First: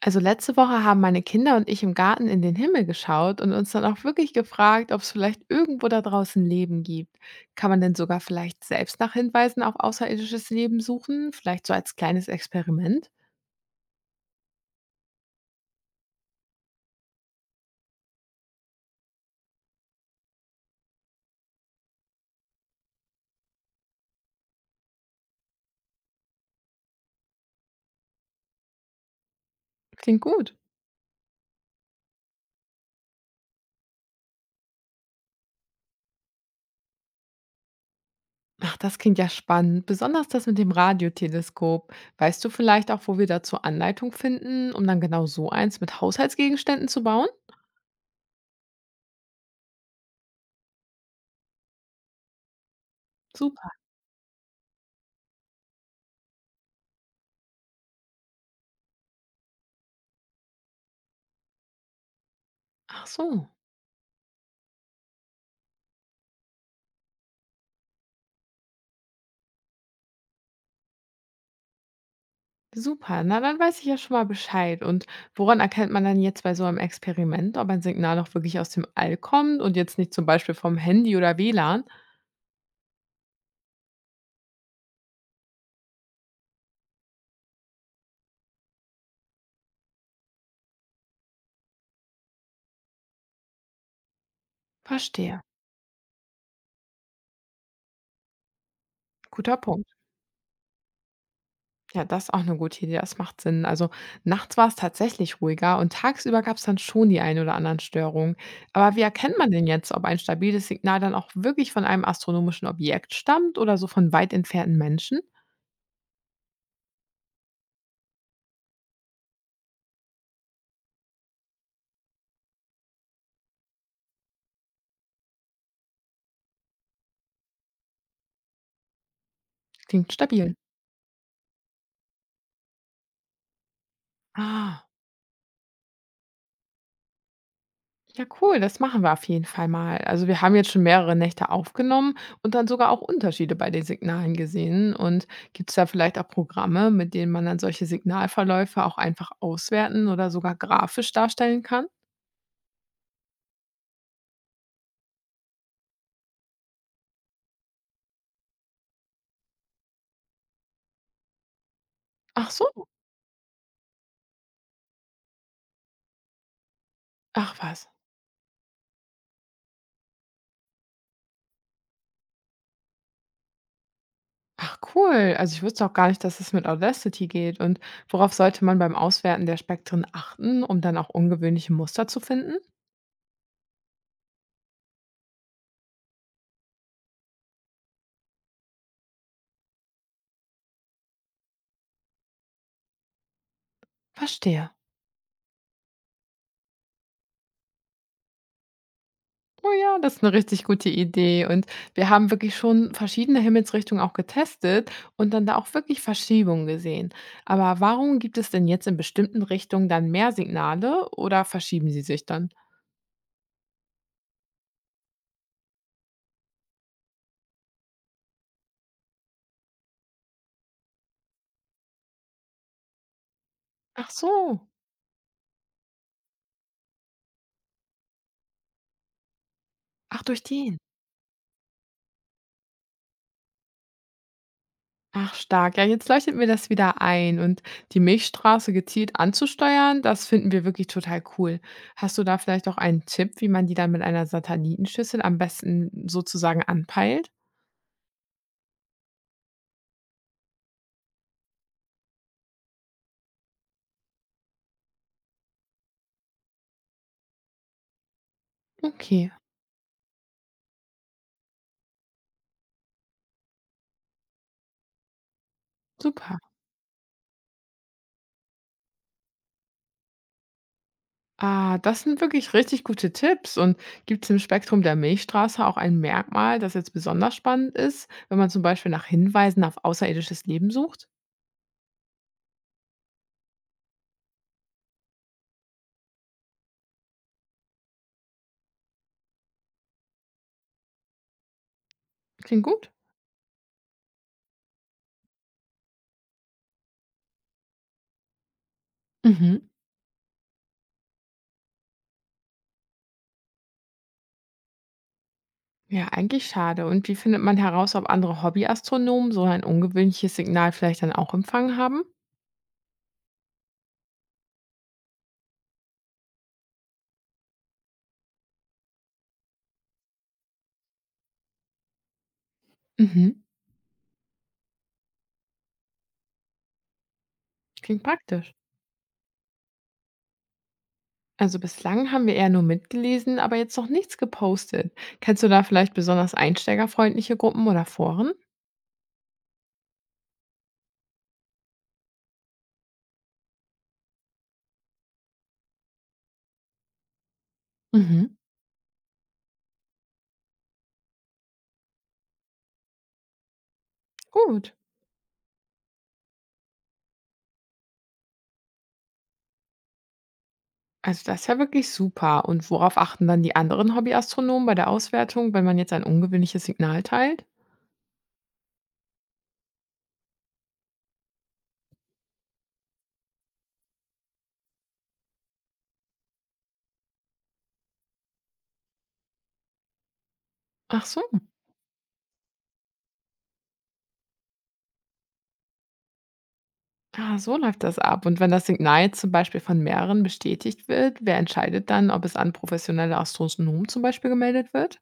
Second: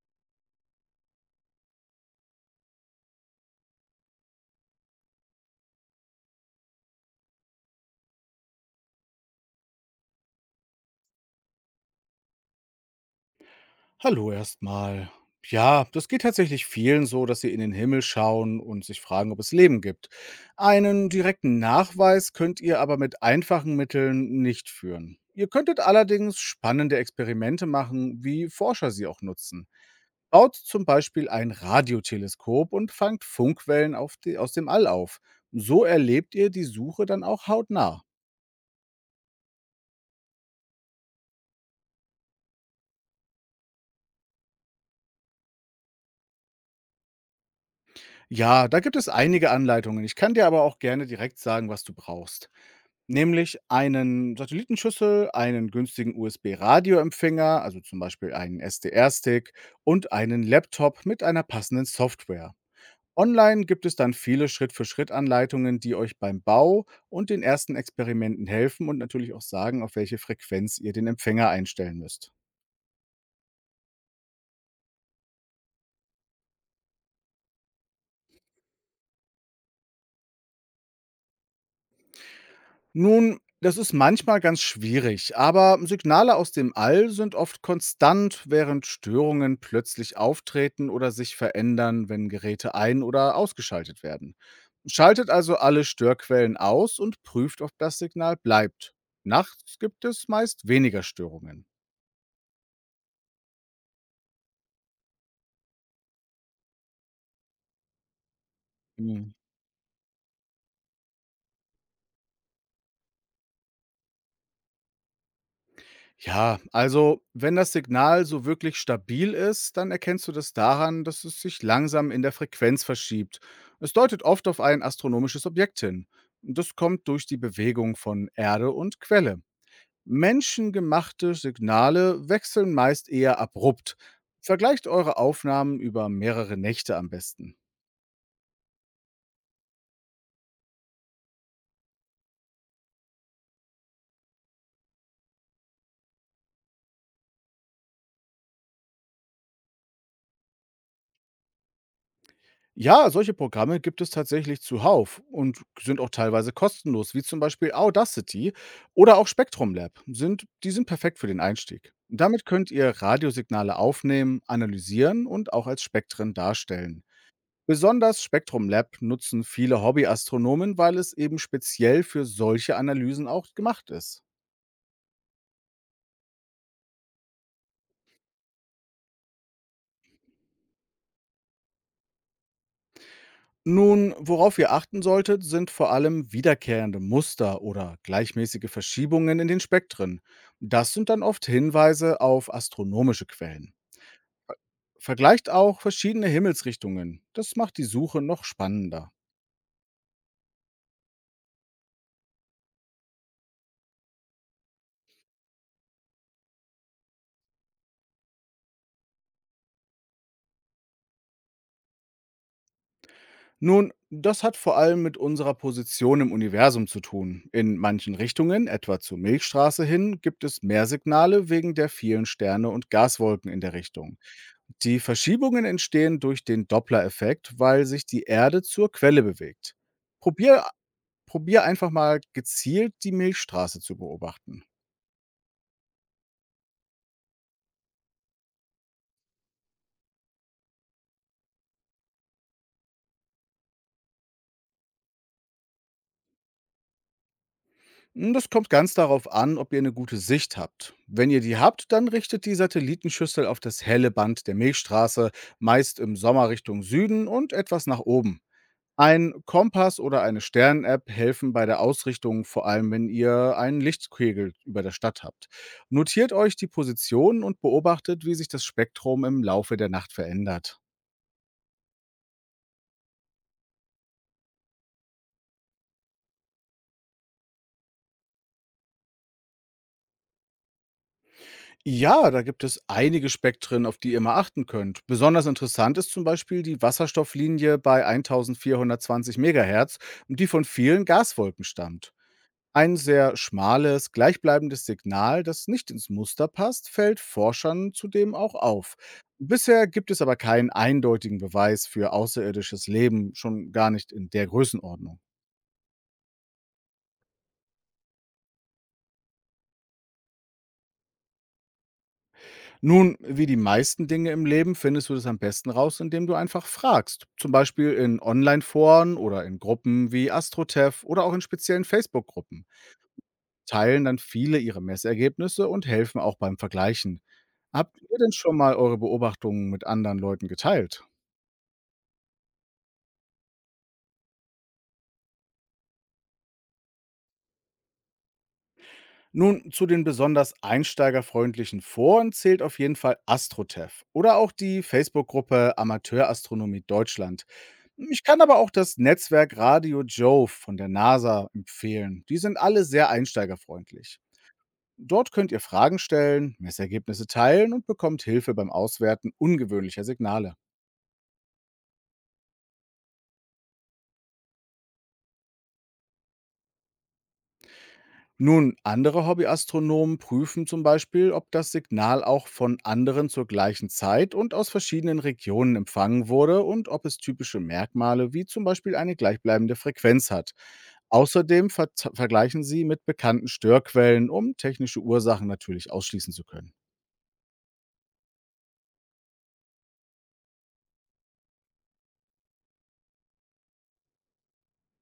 Also letzte Woche haben meine Kinder und ich im Garten in den Himmel geschaut und uns dann auch wirklich gefragt, ob es vielleicht irgendwo da draußen Leben gibt. Kann man denn sogar vielleicht selbst nach Hinweisen auf außerirdisches Leben suchen? Vielleicht so als kleines Experiment? Hallo erstmal. Ja, das geht tatsächlich vielen so, dass sie in den Himmel schauen und sich fragen, ob es Leben gibt. Einen direkten Nachweis könnt ihr aber mit einfachen Mitteln nicht führen. Ihr könntet allerdings spannende Experimente machen, wie Forscher sie auch nutzen. Klingt Baut gut. zum Beispiel ein Radioteleskop und fangt Funkwellen auf die, aus dem All auf. So erlebt ihr die Suche dann auch hautnah. Ach, das klingt ja spannend, besonders das mit dem Radioteleskop. Weißt du vielleicht auch, wo wir dazu Anleitung finden, um dann genau so eins mit Haushaltsgegenständen zu bauen? Ja, da gibt es einige Anleitungen. Ich kann dir aber auch gerne direkt sagen, was du brauchst. Nämlich Super. einen Satellitenschüssel, einen günstigen USB-Radioempfänger, also zum Beispiel einen SDR-Stick und einen Laptop mit einer passenden Software. Ach so. Online gibt es dann viele Schritt-für-Schritt-Anleitungen, die euch beim Bau und den ersten Experimenten helfen und natürlich auch sagen, auf welche Frequenz ihr den Empfänger einstellen müsst. Super, na, dann weiß ich ja schon mal Bescheid. Und woran erkennt man dann jetzt bei so einem Experiment, ob ein Signal auch wirklich aus dem All kommt und jetzt nicht zum Beispiel vom Handy oder WLAN? Nun, das ist manchmal ganz schwierig, aber Signale aus dem All sind oft konstant, während Störungen plötzlich auftreten oder sich verändern, wenn Geräte ein- oder ausgeschaltet werden. Schaltet Verstehe. also alle Störquellen aus und prüft, ob das Signal bleibt. Guter Nachts Punkt. gibt es meist weniger Störungen. Ja, das ist auch eine gute Idee. Das macht Sinn. Also nachts war es tatsächlich ruhiger und tagsüber gab es dann schon die ein oder anderen Störungen. Aber wie Mhm. erkennt man denn jetzt, ob ein stabiles Signal dann auch wirklich von einem astronomischen Objekt stammt oder so von weit entfernten Menschen? Ja, also wenn das Signal so wirklich stabil ist, dann erkennst du das daran, dass es sich langsam in der Frequenz verschiebt. Es deutet oft auf ein astronomisches Objekt hin. Das kommt durch die Bewegung von Erde und Quelle. Klingt stabil. Menschengemachte Signale wechseln meist eher abrupt. Ah. Vergleicht eure Aufnahmen über mehrere Nächte am besten. Ja, cool, das machen wir auf jeden Fall mal. Also wir haben jetzt schon mehrere Nächte aufgenommen und dann sogar auch Unterschiede bei den Signalen gesehen. Und gibt es da vielleicht auch Programme, mit denen man dann solche Signalverläufe auch einfach auswerten oder sogar grafisch darstellen kann? Ja, solche Programme gibt es tatsächlich zuhauf und sind auch teilweise kostenlos, wie zum Beispiel Audacity oder auch Spectrum Lab. Die sind perfekt für den Einstieg. Damit Ach könnt so, ihr Radiosignale aufnehmen, analysieren und auch als Spektren darstellen. ach was. Besonders Spectrum Lab nutzen viele Hobbyastronomen, weil es eben speziell für solche Analysen auch gemacht ist. Ach cool, also ich wusste auch gar nicht, dass es mit Audacity geht. Und worauf sollte man beim Auswerten der Spektren achten, um dann auch ungewöhnliche Muster zu finden? Nun, worauf ihr achten solltet, sind vor allem wiederkehrende Muster oder gleichmäßige Verschiebungen in den Spektren. Das sind dann oft Hinweise auf astronomische Quellen. Verstehe. Vergleicht auch verschiedene Himmelsrichtungen. Das macht die Suche noch spannender. Oh ja, das ist eine richtig gute Idee. Und wir haben wirklich schon verschiedene Himmelsrichtungen auch getestet und dann da auch wirklich Verschiebungen gesehen. Aber warum gibt es denn jetzt in bestimmten Richtungen dann mehr Signale oder verschieben sie sich dann? Nun, das hat vor allem mit unserer Position im Universum zu tun. In manchen Richtungen, etwa zur Milchstraße hin, gibt es mehr Signale wegen der vielen Sterne und Gaswolken in der Ach Richtung. so. Die Verschiebungen entstehen durch den Doppler-Effekt, weil sich die Erde zur Quelle bewegt. Ach, durch Probier, den. Probier einfach mal gezielt die Milchstraße zu beobachten. Ach stark. Ja, jetzt leuchtet mir das wieder ein. Und die Milchstraße gezielt anzusteuern, das finden wir wirklich total cool. Hast du da vielleicht auch einen Tipp, wie man die dann mit einer Satellitenschüssel am besten sozusagen anpeilt? N das kommt ganz darauf an, ob ihr eine gute Sicht habt. Wenn ihr die habt, dann richtet die Satellitenschüssel auf das helle Band der Milchstraße, meist im Sommer Richtung Süden und etwas nach oben. Okay, Ein Kompass oder eine Stern-App helfen bei der Ausrichtung, vor allem wenn ihr einen Lichtkegel über der Stadt habt. Notiert super. euch die Position und beobachtet, wie sich das Spektrum im Laufe der Nacht verändert. Ah, das sind wirklich richtig gute Tipps. Und gibt es im Spektrum der Milchstraße auch ein Merkmal, das jetzt besonders spannend ist, wenn man zum Beispiel nach Hinweisen auf außerirdisches Leben sucht? Ja, da gibt es einige Spektren, auf die ihr mal achten könnt. Besonders interessant ist zum Beispiel die Wasserstofflinie bei 1420 Megahertz, die von vielen Gaswolken stammt. Klingt gut. Ein sehr schmales, gleichbleibendes Signal, das nicht ins Muster passt, fällt Forschern zudem auch auf. Mhm. Bisher gibt es aber keinen eindeutigen Beweis für außerirdisches Leben, schon gar nicht in der Größenordnung. Ja, eigentlich schade. Und wie findet man heraus, ob andere Hobbyastronomen so ein ungewöhnliches Signal vielleicht dann auch empfangen haben? Nun, wie die meisten Dinge im Leben findest du das am besten raus, indem du einfach fragst. Zum Beispiel in Online-Foren oder in Gruppen wie AstroTev oder auch in speziellen Facebook-Gruppen. Mhm. Teilen dann viele ihre Messergebnisse und helfen auch beim Vergleichen. Habt Klingt ihr denn praktisch. schon mal eure Beobachtungen mit anderen Leuten geteilt? Also bislang haben wir eher nur mitgelesen, aber jetzt noch nichts gepostet. Kennst du da vielleicht besonders einsteigerfreundliche Gruppen oder Foren? Nun, zu den besonders einsteigerfreundlichen Foren zählt auf jeden Fall AstroTev oder auch die Facebook-Gruppe Amateurastronomie Deutschland. Ich Mhm. kann aber auch das Netzwerk Radio Jove von der NASA empfehlen. Die sind alle sehr einsteigerfreundlich. Gut. Dort könnt ihr Fragen stellen, Messergebnisse teilen und bekommt Hilfe beim Auswerten ungewöhnlicher Signale. Also das ist ja wirklich super. Und worauf achten dann die anderen Hobbyastronomen bei der Auswertung, wenn man jetzt ein ungewöhnliches Signal teilt? Nun, andere Hobbyastronomen prüfen zum Beispiel, ob das Signal auch von anderen zur gleichen Zeit und aus verschiedenen Regionen empfangen wurde und ob es typische Merkmale wie zum Beispiel eine gleichbleibende Frequenz hat. Ach so. Außerdem ver vergleichen sie mit bekannten Störquellen, um technische Ursachen natürlich ausschließen zu können. Ah, so läuft das ab. Und wenn das Signal jetzt zum Beispiel von mehreren bestätigt wird, wer entscheidet dann, ob es an professionelle Astronomen zum Beispiel gemeldet wird?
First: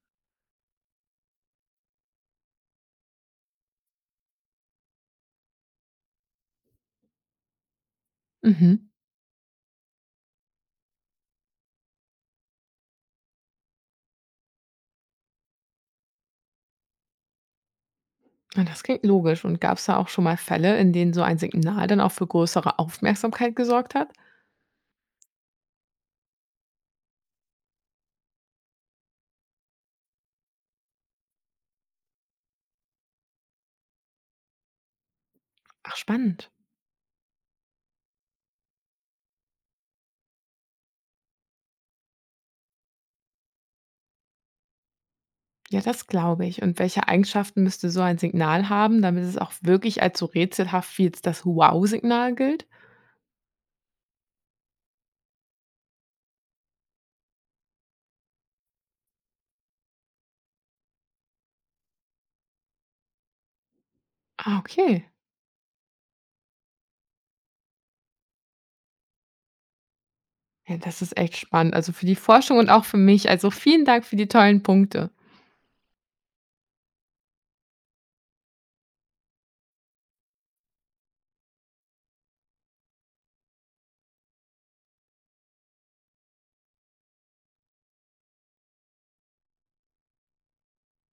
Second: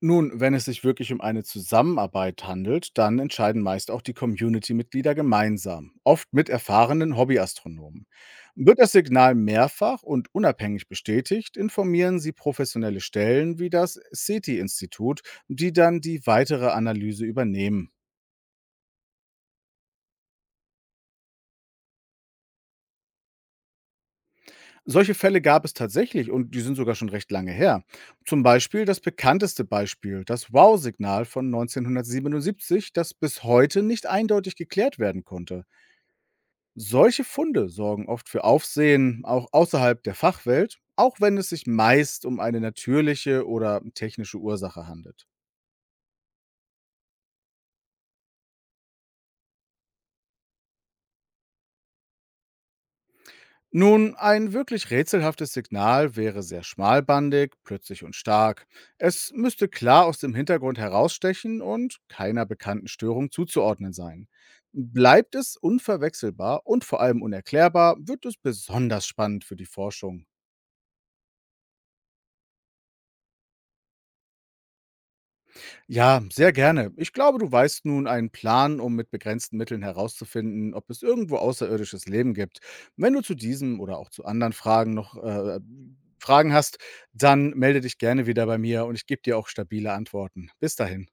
Nun, wenn es sich wirklich um eine Zusammenarbeit handelt, dann entscheiden meist auch die Community-Mitglieder gemeinsam, oft mit erfahrenen Hobbyastronomen. Wird Mhm. das Signal mehrfach und unabhängig bestätigt, informieren Sie professionelle Stellen wie das SETI-Institut, die dann die weitere Analyse übernehmen. Ja, das klingt logisch. Und gab es da auch schon mal Fälle, in denen so ein Signal dann auch für größere Aufmerksamkeit gesorgt hat? Solche Fälle gab es tatsächlich und die sind sogar schon recht lange her. Zum Beispiel das bekannteste Beispiel, das Wow-Signal von 1977, das bis heute nicht eindeutig geklärt werden konnte. Ach, spannend. Solche Funde sorgen oft für Aufsehen auch außerhalb der Fachwelt, auch wenn es sich meist um eine natürliche oder technische Ursache handelt. Ja, das glaube ich. Und welche Eigenschaften müsste so ein Signal haben, damit es auch wirklich als so rätselhaft wie jetzt das Wow-Signal gilt? Nun, ein wirklich rätselhaftes Signal wäre sehr schmalbandig, plötzlich und stark. Es müsste klar aus dem Hintergrund herausstechen und keiner bekannten Störung zuzuordnen sein. Ah, okay. Bleibt es unverwechselbar und vor allem unerklärbar, wird es besonders spannend für die Forschung. Ja, das ist echt spannend. Also für die Forschung und auch für mich. Also vielen Dank für die tollen Punkte. Ja, sehr gerne. Ich glaube, du weißt nun einen Plan, um mit begrenzten Mitteln herauszufinden, ob es irgendwo außerirdisches Leben gibt. Wenn du zu diesem oder auch zu anderen Fragen noch Fragen hast, dann melde dich gerne wieder bei mir und ich gebe dir auch stabile Antworten. Bis dahin.